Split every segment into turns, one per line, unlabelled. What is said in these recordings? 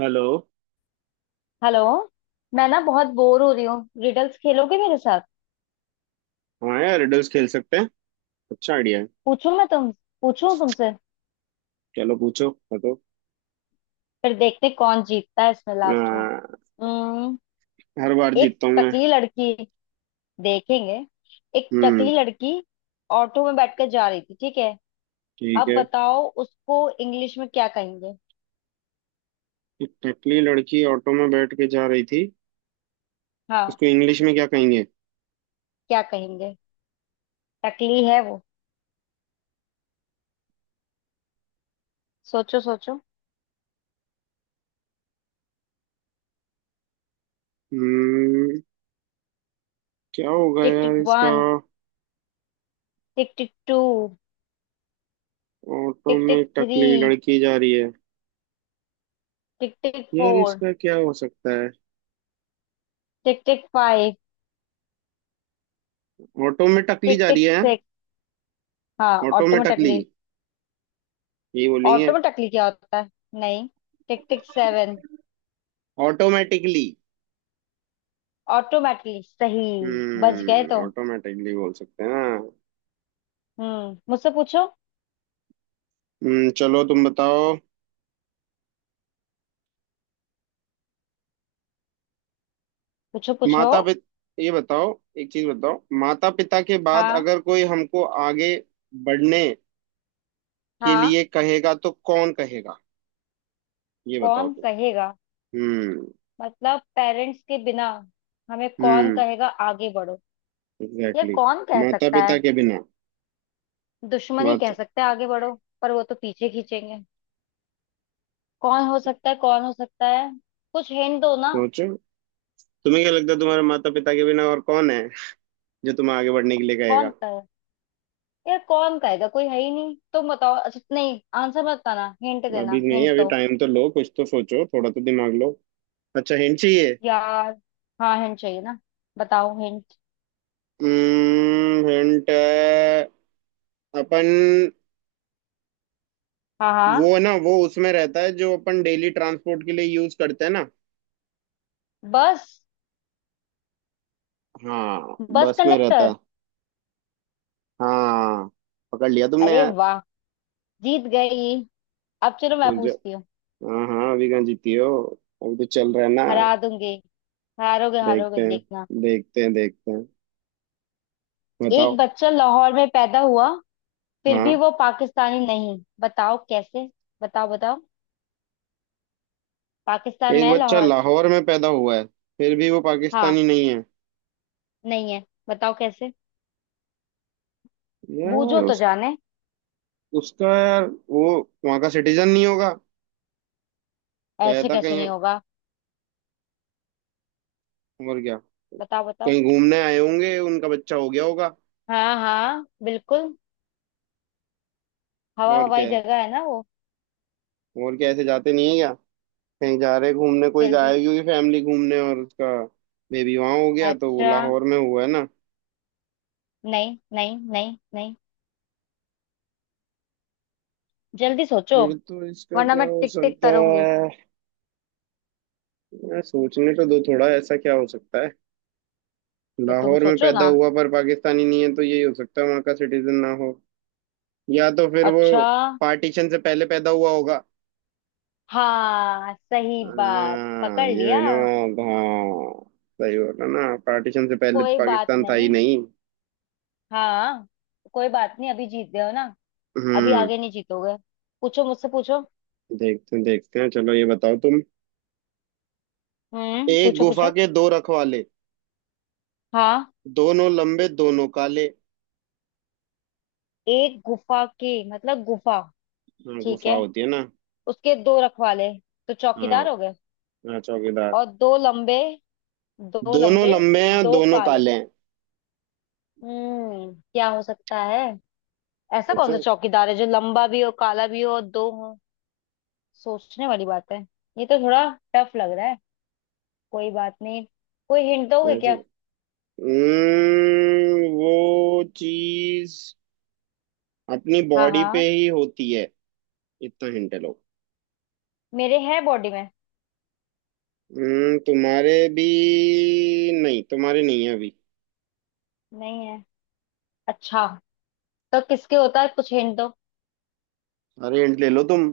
Hello.
Hello. मैं बहुत bore हो रही हूँ। रिडल्स खेलोगे मेरे साथ?
हाँ यार, रिडल्स खेल सकते हैं। अच्छा आइडिया है।
पूछूं मैं तुम पूछूं तुमसे?
चलो, पूछो बताओ।
फिर देखते कौन जीतता है इसमें लास्ट में।
आ,
हम्म।
हर बार
एक
जीतता हूँ मैं।
टकली लड़की, देखेंगे। एक
हम्म।
टकली लड़की ऑटो में बैठकर जा रही थी, ठीक है?
ठीक
अब
है।
बताओ उसको इंग्लिश में क्या कहेंगे?
एक टकली लड़की ऑटो में बैठ के जा रही थी।
हाँ,
इसको इंग्लिश में क्या कहेंगे?
क्या कहेंगे? टकली है वो। सोचो सोचो।
हम्म। क्या होगा
टिक टिक
यार इसका।
One. Tick tick two.
Auto
tick tick
में
थ्री।
टकली लड़की जा रही है।
टिक टिक
यार,
फोर।
इसका क्या हो सकता है?
Tick tick five.
ऑटो में टकली
टिक
जा
टिक
रही है हाँ?
सिक्स। हाँ,
ऑटो में टकली,
ऑटोमेटिकली।
यही बोलेंगे।
ऑटोमेटिकली क्या होता है? नहीं। Tick tick seven.
Automatically.
Automatically सही। बच गए तुम।
ऑटोमेटिकली बोल सकते हैं ना।
हम्म, मुझसे पूछो।
चलो तुम बताओ।
पूछो पूछो।
माता पिता ये बताओ। एक चीज बताओ, माता पिता के बाद
हाँ
अगर कोई हमको आगे बढ़ने के
हाँ।
लिए कहेगा तो कौन कहेगा? ये बताओ
कौन
तुम।
कहेगा?
हम्म
मतलब पेरेंट्स के बिना हमें कौन
हम्म।
कहेगा आगे बढ़ो? ये
एग्जैक्टली।
कौन कह
माता
सकता
पिता
है?
के बिना।
दुश्मन ही कह
माता
सकता है आगे बढ़ो। पर वो तो पीछे खींचेंगे। कौन हो सकता है, कौन हो सकता है? कुछ हिंट दो ना।
सोचो। तुम्हें क्या लगता है तुम्हारे माता पिता के बिना और कौन है जो तुम्हें आगे बढ़ने के लिए कहेगा?
कौन? यार कौन कहेगा, कोई है ही नहीं। तुम बताओ। अच्छा नहीं, आंसर मत बताना, हिंट
अभी
देना।
नहीं,
हिंट
अभी
दो
टाइम तो लो, कुछ तो सोचो, थोड़ा तो दिमाग लो। अच्छा, हिंट चाहिए।
यार। हाँ, हिंट चाहिए ना। बताओ हिंट।
हिंट। अपन
हाँ हाँ।
वो है ना, वो उसमें रहता है जो अपन डेली ट्रांसपोर्ट के लिए यूज करते हैं ना।
बस।
हाँ,
बस
बस में रहता
कंडक्टर।
है। हाँ, पकड़ लिया तुमने
अरे
यार।
वाह, जीत गई। अब चलो मैं
मुझे
पूछती हूँ।
हाँ हाँ, अभी कहाँ जीती हो? अभी तो चल रहा है ना।
हरा दूंगी। हारोगे
देखते
हारोगे,
हैं।
देखना।
देखते हैं देखते हैं।
एक
बताओ।
बच्चा लाहौर में पैदा हुआ, फिर भी
हाँ।
वो पाकिस्तानी नहीं। बताओ कैसे। बताओ बताओ। पाकिस्तान में
एक
है
बच्चा
लाहौर।
लाहौर में पैदा हुआ है, फिर भी वो
हाँ,
पाकिस्तानी नहीं है।
नहीं है। बताओ कैसे। बूझो
यार
तो
उस
जाने।
उसका यार वो वहाँ का सिटीजन नहीं होगा।
ऐसे
पैदा
कैसे
कहीं
नहीं होगा?
और क्या।
बताओ बताओ।
कहीं घूमने आए होंगे, उनका बच्चा हो गया होगा।
हाँ हाँ, बिल्कुल। हवा
और
हवाई
क्या है?
जगह है ना वो।
और क्या, ऐसे जाते नहीं है? कहीं जा रहे घूमने, कोई
जल्दी।
गायब ही हुई फैमिली घूमने और उसका बेबी वहां हो गया, तो वो
अच्छा।
लाहौर में हुआ है ना।
नहीं नहीं नहीं नहीं। जल्दी सोचो,
फिर तो इसका
वरना
क्या
मैं
हो
टिक टिक
सकता
करूंगी।
है? मैं सोचने तो दो, थोड़ा ऐसा क्या हो सकता है।
तो तुम
लाहौर में
सोचो
पैदा
ना।
हुआ पर पाकिस्तानी नहीं है, तो यही हो सकता है वहां का सिटीजन ना हो। या तो फिर वो
अच्छा।
पार्टीशन से पहले पैदा हुआ होगा।
हाँ, सही बात,
हाँ,
पकड़
ये
लिया।
भी ना। हाँ, सही बोला ना, पार्टीशन से पहले तो
कोई बात
पाकिस्तान था ही
नहीं।
नहीं।
हाँ, कोई बात नहीं, अभी जीत गए हो ना। अभी
हम्म।
आगे नहीं जीतोगे। पूछो मुझसे, पूछो।
देखते हैं देखते हैं, चलो ये बताओ तुम।
हम्म,
एक
पूछो
गुफा
पूछो।
के दो रखवाले,
हाँ।
दोनों लंबे दोनों काले।
एक गुफा के मतलब गुफा?
हाँ,
ठीक
गुफा
है,
होती है ना।
उसके दो रखवाले, तो
हाँ।
चौकीदार हो गए।
हाँ, चौकीदार।
और दो लंबे, दो
दोनों
लंबे,
लंबे हैं,
दो
दोनों
काले।
काले हैं।
हम्म, क्या हो सकता है? ऐसा कौन सा
सोचो।
चौकीदार है जो लंबा भी हो, काला भी हो, और दो हो? सोचने वाली बात है। ये तो थोड़ा टफ लग रहा है। कोई बात नहीं। कोई हिंट दोगे
कैसे?
क्या?
वो चीज अपनी
हाँ
बॉडी
हाँ।
पे ही होती है। इतना हिंट लो।
मेरे है बॉडी में।
तुम्हारे भी। नहीं, तुम्हारे नहीं है अभी।
नहीं है। अच्छा, तो किसके होता है? कुछ हिंट दो।
अरे, हिंट ले लो तुम।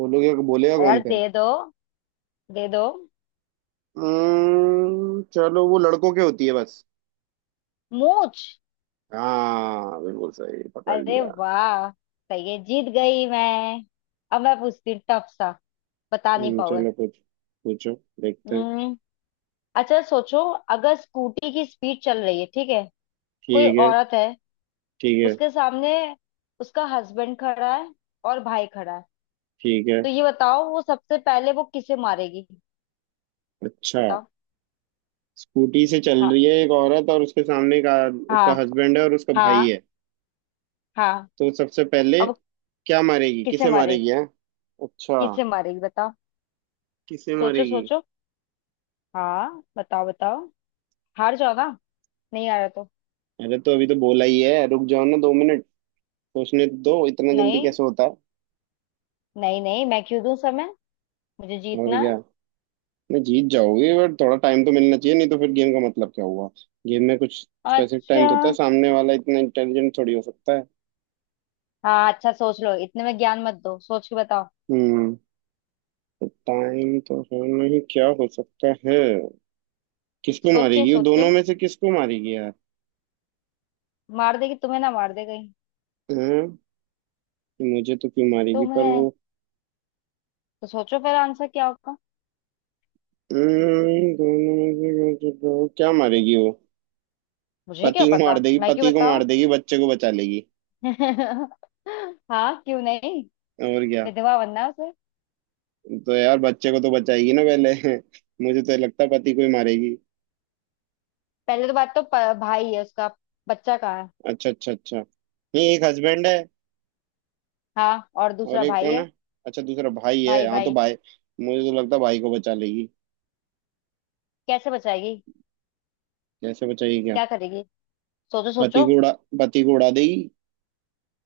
बोलोगे, बोलेगा
अरे यार,
कौन
दे
फिर।
दो, दे दो।
चलो वो लड़कों के होती है बस।
मूछ।
हाँ, बिल्कुल सही पकड़
अरे
लिया।
वाह, सही है, जीत गई मैं। अब मैं पूछती हूँ, टफ सा, बता नहीं पाओगे।
चलो कुछ पूछो। देखते हैं।
हम्म, अच्छा सोचो। अगर स्कूटी की स्पीड चल रही है, ठीक है? कोई
ठीक है।
औरत है,
ठीक है।
उसके सामने उसका हस्बैंड खड़ा है, और भाई खड़ा है।
ठीक है।
तो ये बताओ वो सबसे पहले वो किसे मारेगी?
अच्छा।
बताओ।
स्कूटी से चल
हाँ
रही है एक औरत और उसके सामने का
हाँ।
उसका हस्बैंड है और उसका भाई
हाँ
है।
हाँ।
तो सबसे पहले
अब वो
क्या मारेगी,
किसे
किसे
मारेगी?
मारेगी है? अच्छा।
किसे मारेगी, बताओ।
किसे
सोचो
मारेगी?
सोचो। हाँ, बताओ बताओ। हार जाओ ना। नहीं आ रहा तो।
अरे, तो अभी तो बोला ही है, रुक जाओ ना 2 मिनट। सोचने तो दो, इतना जल्दी
नहीं
कैसे होता है।
नहीं, नहीं मैं क्यों दूं समय? मुझे
और
जीतना है।
क्या। नहीं जीत जाओगे, बट थोड़ा टाइम तो मिलना चाहिए, नहीं तो फिर गेम का मतलब क्या हुआ। गेम में कुछ स्पेसिफिक टाइम
अच्छा,
तो होता है, सामने वाला इतना इंटेलिजेंट थोड़ी हो सकता है।
हाँ अच्छा, सोच लो, इतने में ज्ञान मत दो, सोच के बताओ।
हम्म। टाइम तो है। नहीं, क्या हो सकता है, किसको
सोचें
मारेगी वो, दोनों
सोचें।
में से किसको मारेगी यार।
मार देगी तुम्हें, ना मार दे कहीं
हाँ। मुझे तो क्यों मारेगी, पर
तुम्हें।
वो।
तो सोचो फिर आंसर क्या होगा।
दोनों में से क्या मारेगी वो।
मुझे क्या
पति को
पता,
मार देगी,
मैं क्यों
पति को
बताऊं।
मार देगी, बच्चे को बचा लेगी।
हाँ, क्यों नहीं?
और क्या।
विधवा बनना है उसे।
तो यार बच्चे को तो बचाएगी ना पहले। मुझे तो लगता है पति को ही मारेगी।
पहले तो बात तो भाई है उसका। बच्चा कहाँ है?
अच्छा अच्छा अच्छा, नहीं एक हस्बैंड है
हाँ, और
और
दूसरा
एक
भाई
कौन
है।
है? अच्छा, दूसरा भाई
भाई
है, हाँ तो
भाई।
भाई। मुझे तो लगता है भाई को बचा लेगी।
कैसे बचाएगी?
कैसे बचाएगी क्या?
क्या करेगी? सोचो
पति
सोचो।
को उड़ा पति को उड़ा देगी।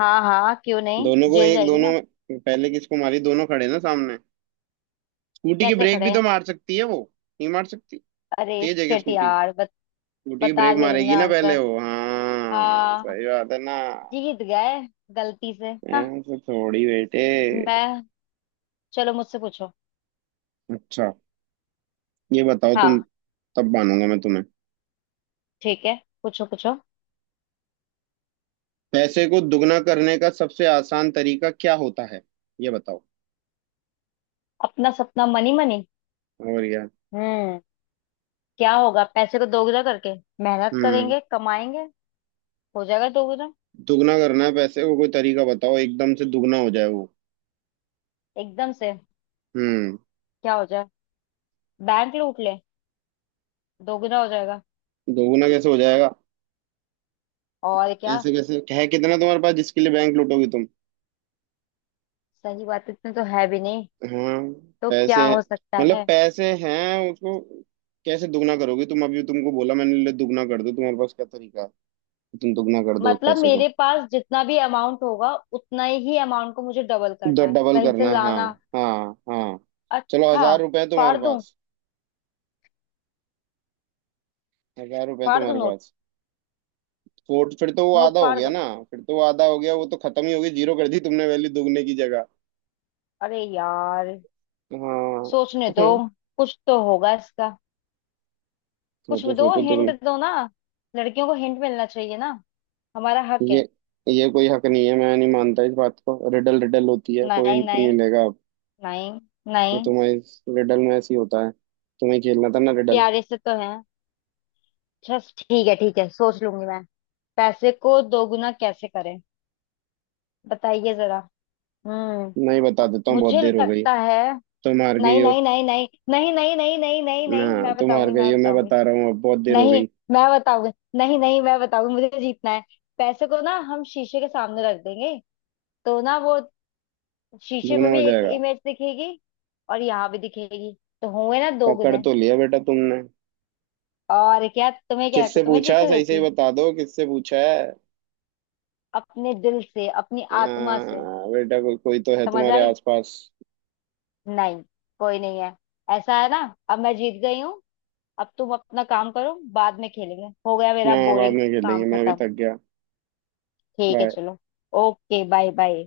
हाँ हाँ, क्यों नहीं,
दोनों को
जेल
एक
जाएगी
दोनों
ना।
पहले किसको मारी, दोनों खड़े ना सामने। स्कूटी की
कैसे
ब्रेक
खड़े
भी तो
हैं?
मार सकती है वो, नहीं मार सकती?
अरे
तेज है क्या
शिट
स्कूटी?
यार,
स्कूटी की
बता
ब्रेक
दिया तुमने
मारेगी ना पहले
आंसर।
वो, हाँ
हाँ,
सही बात है ना।
जीत गए, गलती से। हाँ,
ऐसे थोड़ी बेटे।
मैं, चलो मुझसे पूछो।
अच्छा, ये बताओ तुम,
हाँ,
तब मानूंगा मैं तुम्हें।
ठीक है, पूछो पूछो।
पैसे को दुगना करने का सबसे आसान तरीका क्या होता है, ये बताओ।
अपना सपना मनी मनी।
और यार।
हम्म, क्या होगा पैसे को दोगुना करके? मेहनत
हम्म।
करेंगे, कमाएंगे, हो जाएगा दोगुना।
दुगना करना है पैसे को, कोई तरीका बताओ, एकदम से दुगना हो जाए वो।
एकदम से
हम्म।
क्या हो जाए? बैंक लूट ले, दोगुना हो जाएगा।
दोगुना कैसे हो जाएगा?
और क्या।
ऐसे कैसे है, कितना तुम्हारे पास जिसके लिए बैंक लूटोगी तुम।
सही बात, इतने तो है भी नहीं।
हाँ।
तो क्या
पैसे
हो सकता
मतलब
है?
पैसे हैं उसको, कैसे दुगना करोगी तुम? अभी तुमको बोला मैंने, ले दुगना कर दो, तुम्हारे पास क्या तरीका है कि तुम दुगना कर दो उस
मतलब
पैसे
मेरे
को।
पास जितना भी अमाउंट होगा, उतना ही अमाउंट को मुझे डबल करना है,
डबल
कहीं से
करना है, हाँ।
लाना।
हाँ हाँ। चलो
अच्छा।
1,000 रुपए है
फाड़
तुम्हारे
दूं।
पास। 1,000 रुपए है
फाड़ दूं
तुम्हारे
नोट।
पास। फोर्ट फिर तो वो
नोट
आधा हो
फाड़
गया
दूं।
ना। फिर तो वो आधा हो गया, वो तो खत्म ही हो गई, जीरो कर दी तुमने वैल्यू दुगने की जगह।
अरे यार,
हाँ।
सोचने दो। कुछ तो होगा इसका। कुछ
सोचो
दो,
सोचो
हिंट
तुम।
दो ना। लड़कियों को हिंट मिलना चाहिए ना, हमारा हक
ये
है।
ये कोई हक नहीं है, मैं नहीं मानता इस बात को, रिडल रिडल होती है, कोई
नहीं
नहीं
नहीं
मिलेगा अब।
नहीं
ये
नहीं।
तुम्हें इस रिडल में ऐसे ही होता है, तुम्हें खेलना था ना रिडल।
प्यारे से तो है। अच्छा, ठीक है ठीक है, सोच लूंगी मैं। पैसे को दोगुना कैसे करें? बताइए जरा। हम्म,
नहीं, बता देता हूँ, बहुत
मुझे
देर हो गई।
लगता है,
तुम हार गई
नहीं
हो।
नहीं नहीं नहीं। नहीं नहीं नहीं नहीं नहीं
ना,
नहीं। मैं
तुम हार
बताऊंगी, मैं
गई हो, मैं
बताऊंगी।
बता रहा हूँ, अब बहुत देर हो
नहीं,
गई।
मैं बताऊंगी। नहीं नहीं, मैं बताऊंगी, मुझे जीतना है। पैसे को ना हम शीशे के सामने रख देंगे, तो ना वो शीशे
दुगना
में भी
हो
एक
जाएगा।
इमेज दिखेगी, और यहाँ भी दिखेगी, तो होंगे ना दो
पकड़
गुने।
तो लिया बेटा तुमने।
और क्या तुम्हें क्या लगता है,
किससे
तुम्हें
पूछा है?
जीतने
सही से
देती?
ही बता दो, किससे पूछा है?
अपने दिल से, अपनी आत्मा से।
बेटा, कोई कोई तो है
समझ
तुम्हारे
आई?
आसपास।
नहीं, कोई नहीं है, ऐसा है ना। अब मैं जीत गई हूँ। अब तुम अपना काम करो, बाद में खेलेंगे, हो गया मेरा
ना, बाद
बोरिंग।
में
काम
खेलेंगे, मैं अभी
खत्म।
थक गया।
ठीक है
बाय।
चलो। Okay, bye bye.